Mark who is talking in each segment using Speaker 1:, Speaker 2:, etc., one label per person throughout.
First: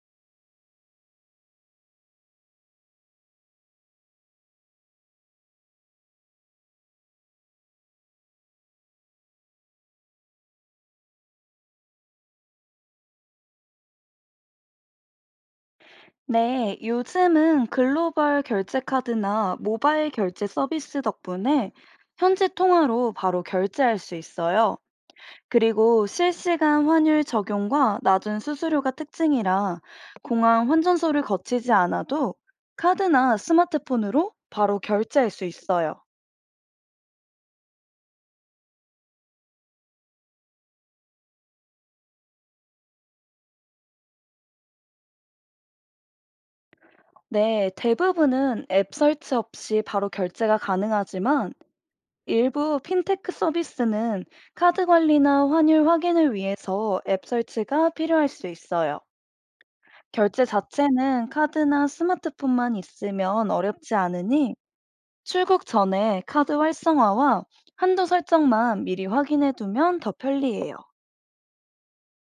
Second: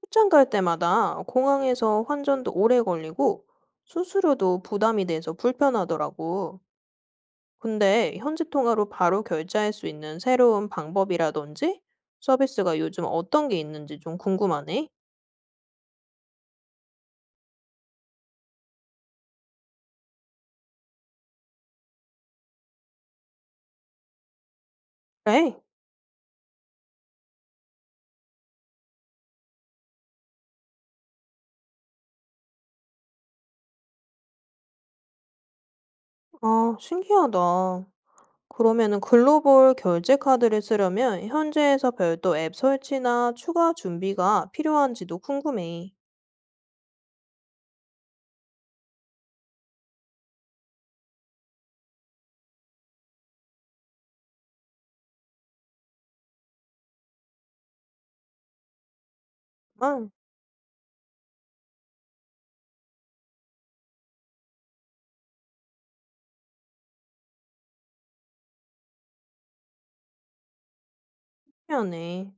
Speaker 1: 출장 갈 때마다 공항에서 환전도 오래 걸리고 수수료도 부담이 돼서 불편하더라고. 근데 현지 통화로 바로 결제할 수 있는 새로운 방법이라든지 서비스가 요즘 어떤 게 있는지 좀 궁금하네.
Speaker 2: 네, 요즘은 글로벌 결제 카드나 모바일 결제 서비스 덕분에 현지 통화로 바로 결제할 수 있어요.
Speaker 1: 그래?
Speaker 2: 그리고 실시간 환율 적용과 낮은 수수료가 특징이라 공항 환전소를 거치지 않아도 카드나 스마트폰으로 바로 결제할 수 있어요.
Speaker 1: 아, 신기하다. 그러면은 글로벌 결제 카드를 쓰려면 현지에서 별도 앱 설치나 추가 준비가 필요한지도 궁금해.
Speaker 2: 네, 대부분은 앱 설치 없이 바로 결제가 가능하지만 일부 핀테크 서비스는 카드 관리나 환율 확인을 위해서 앱 설치가 필요할 수 있어요.
Speaker 1: 아,
Speaker 2: 결제 자체는 카드나 스마트폰만 있으면 어렵지 않으니 출국 전에 카드 활성화와 한도 설정만 미리 확인해 두면 더 편리해요.
Speaker 1: 신기하네.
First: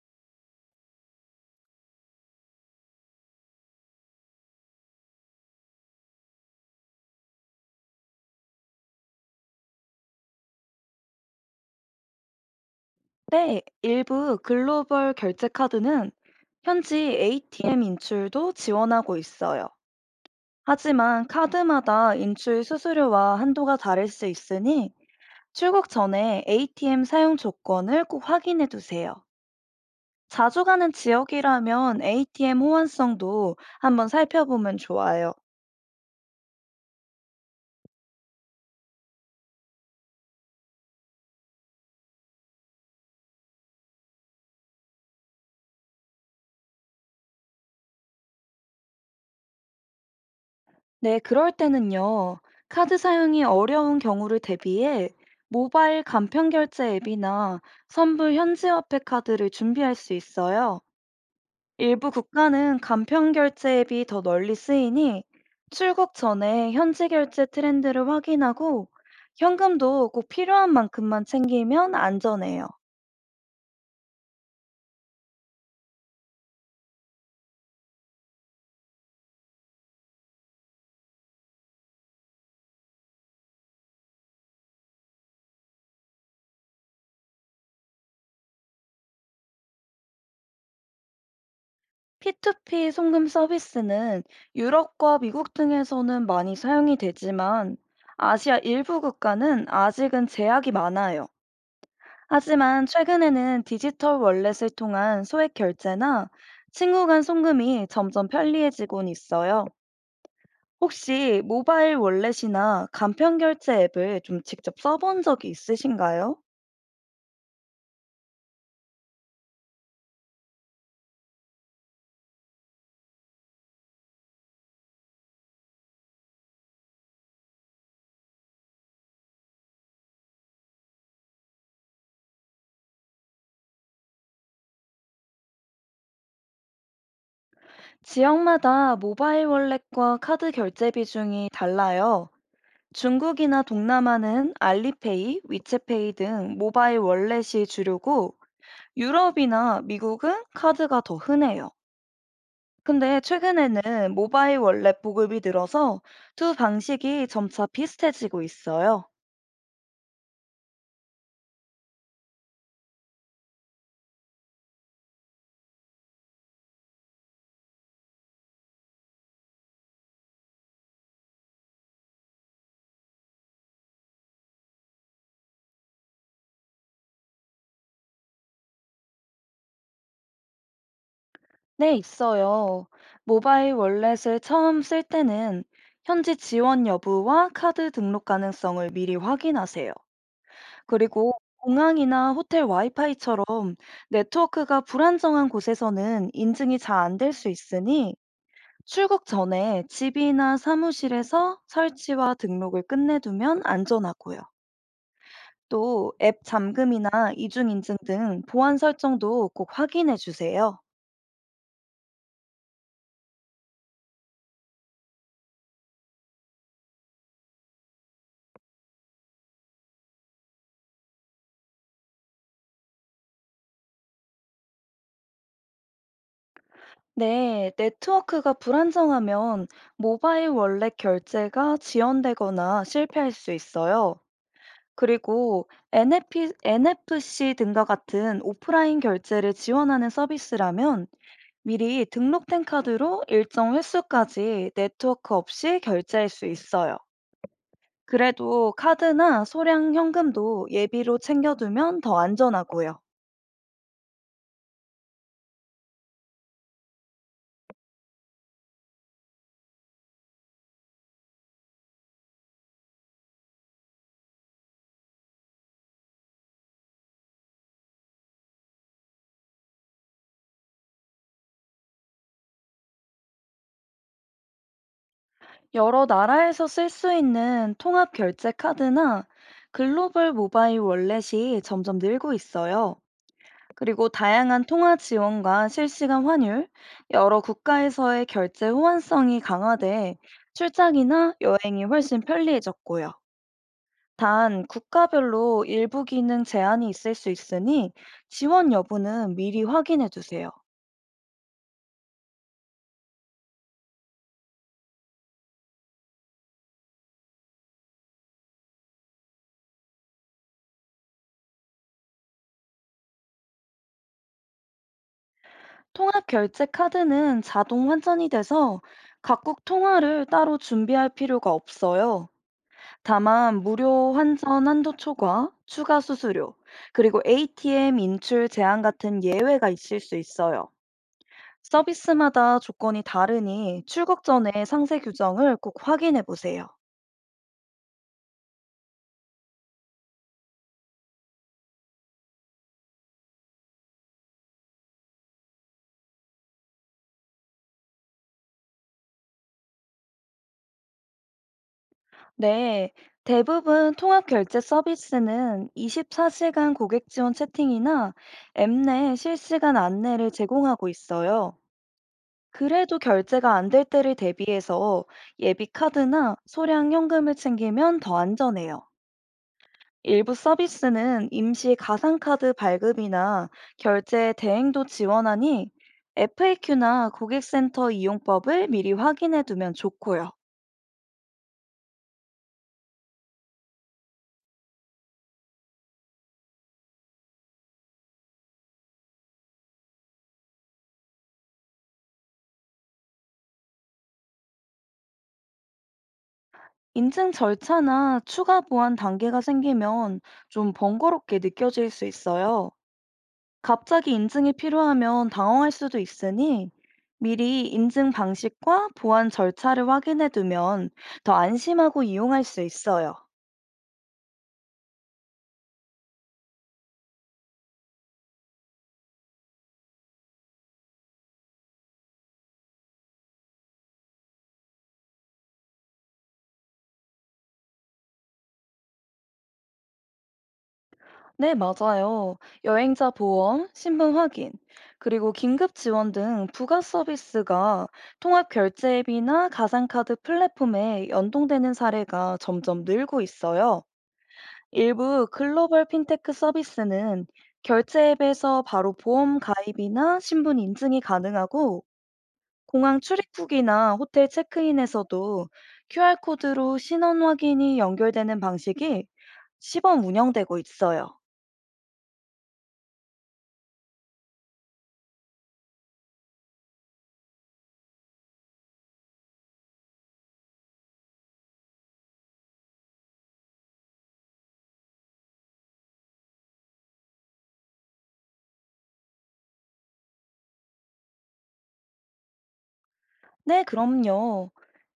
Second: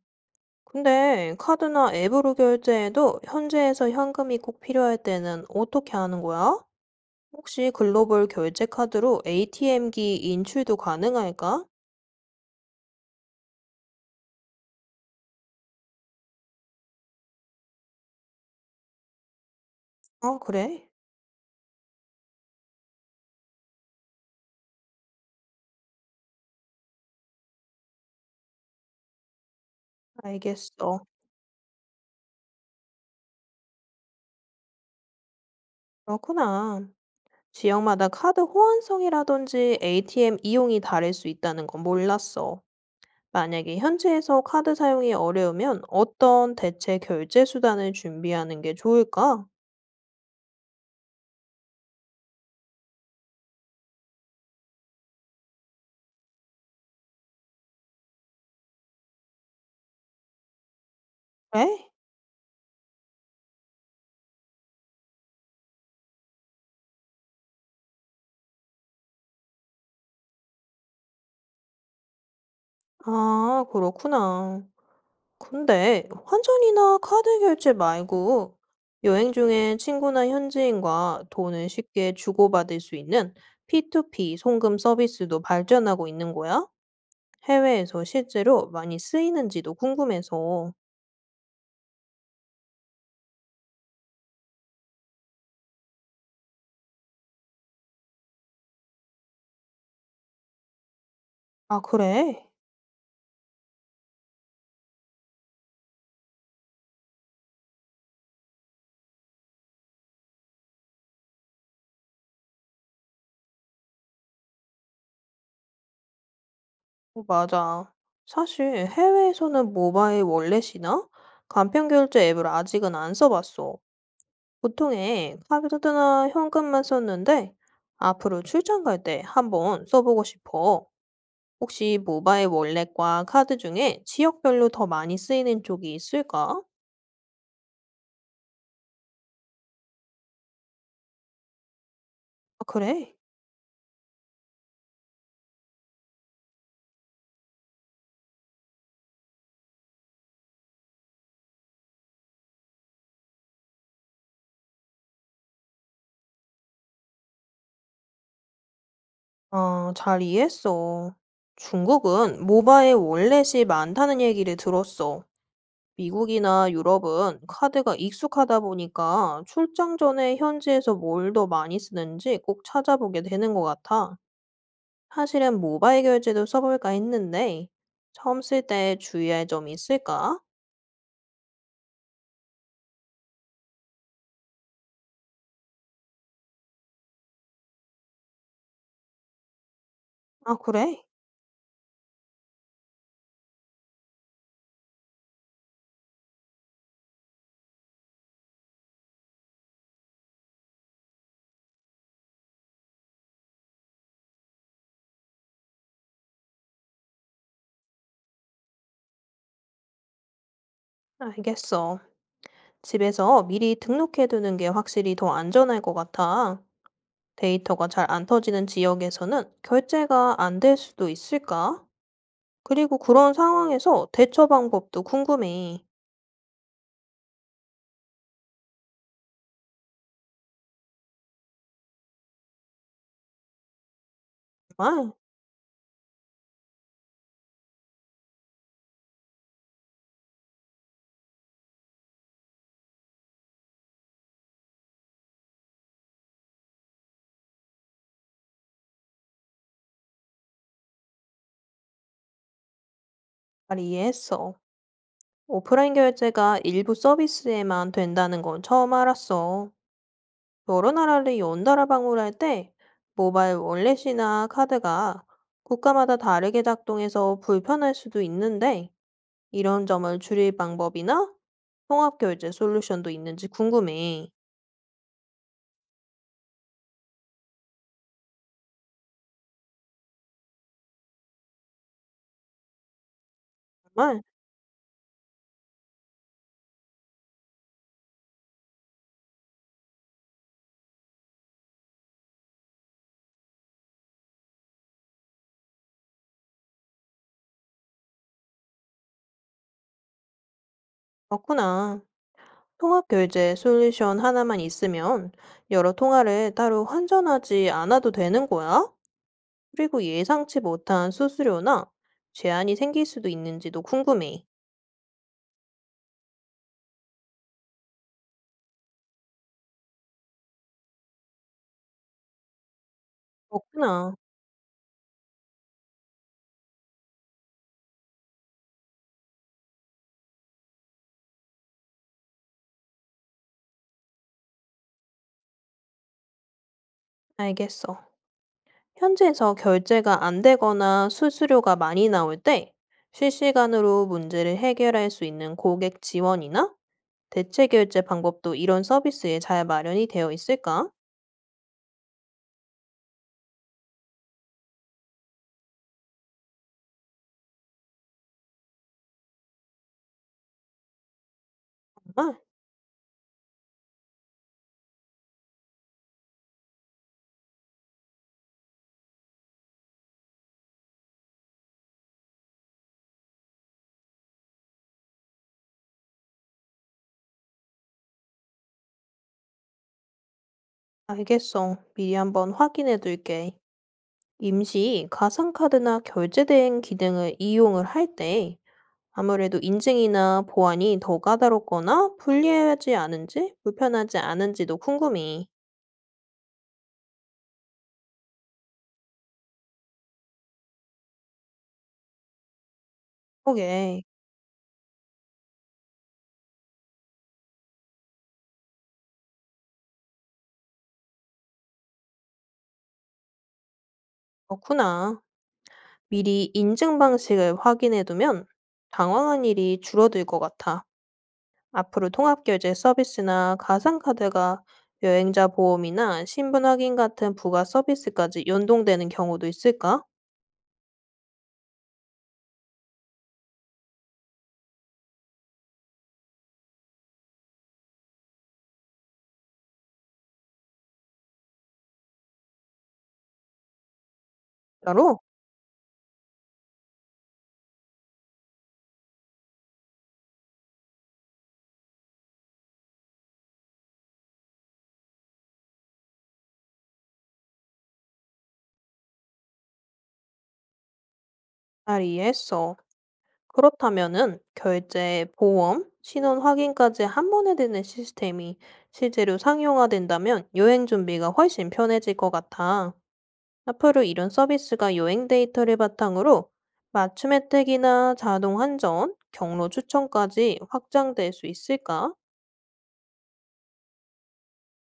Speaker 1: 근데 카드나 앱으로 결제해도 현지에서 현금이 꼭 필요할 때는 어떻게 하는 거야? 혹시 글로벌 결제 카드로 ATM기 인출도 가능할까?
Speaker 2: 네, 일부 글로벌 결제 카드는 현지 ATM 인출도 지원하고 있어요.
Speaker 1: 아, 그래?
Speaker 2: 하지만 카드마다 인출 수수료와 한도가 다를 수 있으니 출국 전에 ATM 사용 조건을 꼭 확인해 두세요. 자주 가는
Speaker 1: 알겠어.
Speaker 2: 지역이라면 ATM 호환성도 한번 살펴보면 좋아요.
Speaker 1: 그렇구나. 지역마다 카드 호환성이라든지 ATM 이용이 다를 수 있다는 건 몰랐어. 만약에 현지에서 카드 사용이 어려우면 어떤 대체 결제 수단을 준비하는 게 좋을까?
Speaker 2: 네, 그럴 때는요. 카드 사용이 어려운 경우를 대비해 모바일 간편결제 앱이나 선불 현지화폐 카드를 준비할 수 있어요.
Speaker 1: 그래?
Speaker 2: 일부 국가는 간편 결제 앱이 더 널리 쓰이니 출국 전에 현지 결제 트렌드를 확인하고 현금도 꼭 필요한 만큼만 챙기면 안전해요.
Speaker 1: 아, 그렇구나. 근데 환전이나 카드 결제 말고 여행 중에 친구나 현지인과 돈을 쉽게 주고받을 수 있는 P2P 송금 서비스도 발전하고 있는 거야? 해외에서 실제로 많이 쓰이는지도 궁금해서.
Speaker 2: P2P 송금 서비스는 유럽과 미국 등에서는 많이 사용이 되지만 아시아 일부 국가는 아직은 제약이 많아요.
Speaker 1: 아, 그래?
Speaker 2: 하지만 최근에는 디지털 월렛을 통한 소액 결제나 친구 간 송금이 점점 편리해지곤 있어요. 혹시 모바일 월렛이나 간편결제 앱을 좀 직접 써본 적이 있으신가요?
Speaker 1: 어, 맞아. 사실 해외에서는 모바일 월렛이나 간편 결제 앱을 아직은 안 써봤어. 보통에 카드나 현금만 썼는데 앞으로 출장 갈 때 한번 써보고 싶어. 혹시 모바일 월렛과 카드 중에 지역별로 더 많이 쓰이는 쪽이 있을까?
Speaker 2: 지역마다 모바일 월렛과 카드 결제 비중이 달라요.
Speaker 1: 아, 그래?
Speaker 2: 중국이나 동남아는 알리페이, 위챗페이 등 모바일 월렛이 주류고 유럽이나 미국은 카드가 더 흔해요. 근데 최근에는 모바일 월렛 보급이 늘어서 두 방식이 점차 비슷해지고 있어요.
Speaker 1: 아, 잘 이해했어. 중국은 모바일 월렛이 많다는 얘기를 들었어. 미국이나 유럽은 카드가 익숙하다 보니까 출장 전에 현지에서 뭘 더 많이 쓰는지 꼭 찾아보게 되는 것 같아. 사실은 모바일 결제도 써볼까 했는데, 처음 쓸 때 주의할 점이 있을까?
Speaker 2: 네, 있어요. 모바일 월렛을 처음 쓸 때는 현지 지원 여부와 카드 등록 가능성을 미리 확인하세요.
Speaker 1: 아, 그래?
Speaker 2: 그리고 공항이나 호텔 와이파이처럼 네트워크가 불안정한 곳에서는 인증이 잘 안 될 수 있으니 출국 전에 집이나 사무실에서 설치와 등록을 끝내두면 안전하고요. 또 앱 잠금이나 이중 인증 등 보안 설정도 꼭 확인해 주세요.
Speaker 1: 알겠어. 집에서 미리 등록해두는 게 확실히 더 안전할 것 같아. 데이터가 잘 안 터지는 지역에서는 결제가 안 될 수도 있을까? 그리고 그런 상황에서 대처 방법도 궁금해.
Speaker 2: 네, 네트워크가 불안정하면 모바일 월렛 결제가 지연되거나 실패할 수 있어요.
Speaker 1: 정말
Speaker 2: 그리고 NFP, NFC 등과 같은 오프라인 결제를 지원하는 서비스라면 미리 등록된 카드로 일정 횟수까지 네트워크 없이 결제할 수 있어요. 그래도 카드나 소량 현금도 예비로 챙겨두면 더 안전하고요.
Speaker 1: 잘 이해했어. 오프라인 결제가 일부 서비스에만 된다는 건 처음 알았어. 여러 나라를 연달아 방문할 때 모바일 월렛이나 카드가 국가마다 다르게 작동해서 불편할 수도 있는데 이런 점을 줄일 방법이나 통합결제 솔루션도 있는지 궁금해.
Speaker 2: 여러 나라에서 쓸 수 있는 통합 결제 카드나 글로벌 모바일 월렛이 점점 늘고 있어요. 그리고
Speaker 1: 정말?
Speaker 2: 다양한 통화 지원과 실시간 환율, 여러 국가에서의 결제 호환성이 강화돼 출장이나 여행이 훨씬 편리해졌고요. 단, 국가별로 일부 기능 제한이 있을 수 있으니 지원 여부는 미리 확인해 두세요.
Speaker 1: 그렇구나. 통합결제 솔루션 하나만 있으면 여러 통화를 따로 환전하지 않아도 되는 거야? 그리고 예상치 못한 수수료나 제한이 생길 수도 있는지도 궁금해.
Speaker 2: 통합 결제 카드는 자동 환전이 돼서 각국 통화를 따로 준비할 필요가 없어요. 다만 무료
Speaker 1: 그렇구나.
Speaker 2: 환전 한도 초과, 추가 수수료, 그리고 ATM 인출 제한 같은 예외가 있을 수 있어요. 서비스마다 조건이 다르니 출국 전에 상세 규정을 꼭 확인해 보세요.
Speaker 1: 알겠어. 현지에서 결제가 안 되거나 수수료가 많이 나올 때 실시간으로 문제를 해결할 수 있는 고객 지원이나 대체 결제 방법도 이런 서비스에 잘 마련이 되어 있을까?
Speaker 2: 네, 대부분 통합 결제 서비스는 24시간 고객 지원 채팅이나 앱 내 실시간 안내를 제공하고 있어요.
Speaker 1: 정말?
Speaker 2: 그래도 결제가 안 될 때를 대비해서 예비 카드나 소량 현금을 챙기면 더 안전해요. 일부 서비스는 임시 가상카드 발급이나 결제 대행도 지원하니 FAQ나 고객센터 이용법을 미리 확인해 두면 좋고요.
Speaker 1: 알겠어. 미리 한번 확인해 둘게. 임시 가상카드나 결제대행 기능을 이용을 할 때 아무래도 인증이나 보안이 더 까다롭거나 불리하지 않은지 불편하지 않은지도 궁금해.
Speaker 2: 인증 절차나 추가 보안 단계가 생기면 좀 번거롭게 느껴질 수 있어요.
Speaker 1: 그게
Speaker 2: 갑자기 인증이 필요하면 당황할 수도 있으니 미리 인증 방식과 보안 절차를 확인해 두면 더 안심하고 이용할 수 있어요.
Speaker 1: 그렇구나. 미리 인증 방식을 확인해 두면 당황한 일이 줄어들 것 같아. 앞으로 통합결제 서비스나 가상카드가 여행자 보험이나 신분 확인 같은 부가 서비스까지 연동되는 경우도 있을까?
Speaker 2: 네, 맞아요. 여행자 보험, 신분 확인, 그리고 긴급 지원 등 부가 서비스가 통합 결제 앱이나 가상카드 플랫폼에 연동되는 사례가 점점 늘고 있어요.
Speaker 1: 따로
Speaker 2: 일부 글로벌 핀테크 서비스는 결제 앱에서 바로 보험 가입이나 신분 인증이 가능하고 공항 출입국이나 호텔 체크인에서도 QR코드로 신원 확인이 연결되는 방식이 시범 운영되고 있어요.
Speaker 1: 잘 이해했어. 그렇다면은 결제, 보험, 신원 확인까지 한 번에 되는 시스템이 실제로 상용화된다면 여행 준비가 훨씬 편해질 것 같아. 앞으로 이런 서비스가 여행 데이터를 바탕으로 맞춤 혜택이나 자동 한전, 경로 추천까지 확장될 수 있을까?
Speaker 2: 네, 그럼요.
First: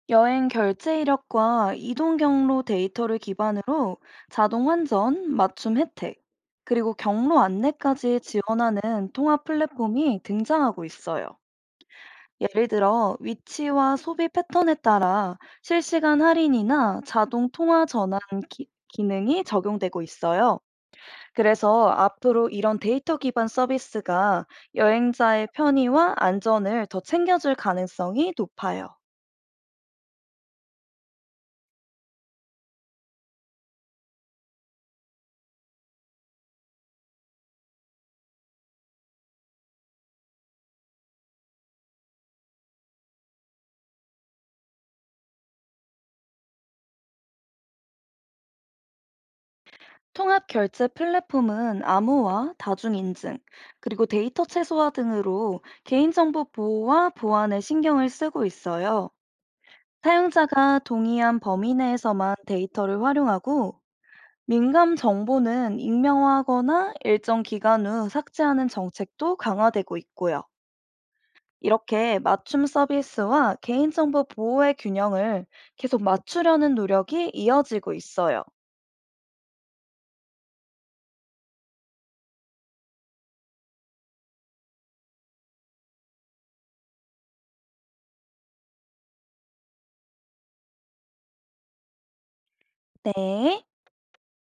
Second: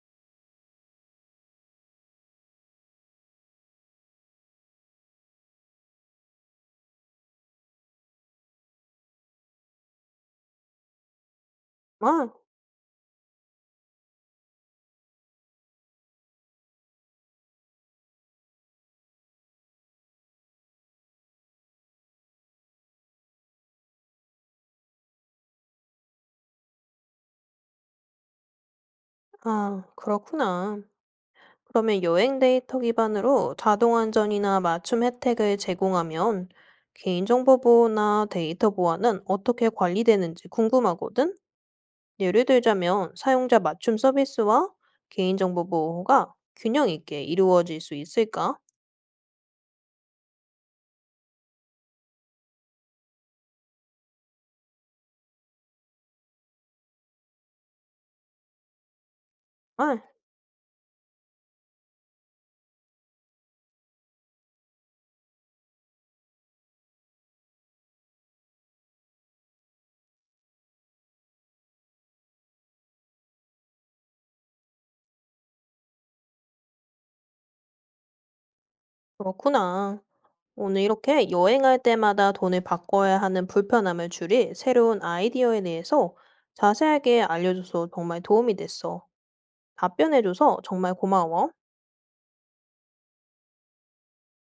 Speaker 2: 여행 결제 이력과 이동 경로 데이터를 기반으로 자동 환전, 맞춤 혜택, 그리고 경로 안내까지 지원하는 통합 플랫폼이 등장하고 있어요.
Speaker 1: 아,
Speaker 2: 예를 들어 위치와 소비 패턴에 따라 실시간 할인이나 자동 통화 전환 기, 기능이 적용되고 있어요. 그래서 앞으로 이런 데이터 기반 서비스가 여행자의 편의와 안전을 더 챙겨줄 가능성이 높아요.
Speaker 1: 아, 그렇구나. 그러면 여행 데이터 기반으로 자동 안전이나 맞춤 혜택을 제공하면 개인정보 보호나 데이터 보안은 어떻게 관리되는지 궁금하거든? 예를 들자면 사용자 맞춤 서비스와 개인정보 보호가 균형 있게 이루어질 수 있을까?
Speaker 2: 통합 결제 플랫폼은 암호화, 다중인증, 그리고 데이터 최소화 등으로 개인정보 보호와 보안에 신경을 쓰고 있어요.
Speaker 1: 아,
Speaker 2: 사용자가 동의한 범위 내에서만 데이터를 활용하고 민감 정보는 익명화하거나 일정 기간 후 삭제하는 정책도 강화되고 있고요. 이렇게 맞춤 서비스와 개인정보 보호의 균형을 계속 맞추려는 노력이 이어지고 있어요.
Speaker 1: 그렇구나. 오늘 이렇게 여행할 때마다 돈을 바꿔야 하는 불편함을 줄일 새로운 아이디어에 대해서 자세하게 알려줘서 정말 도움이 됐어. 답변해줘서 정말 고마워.
Speaker 2: 네.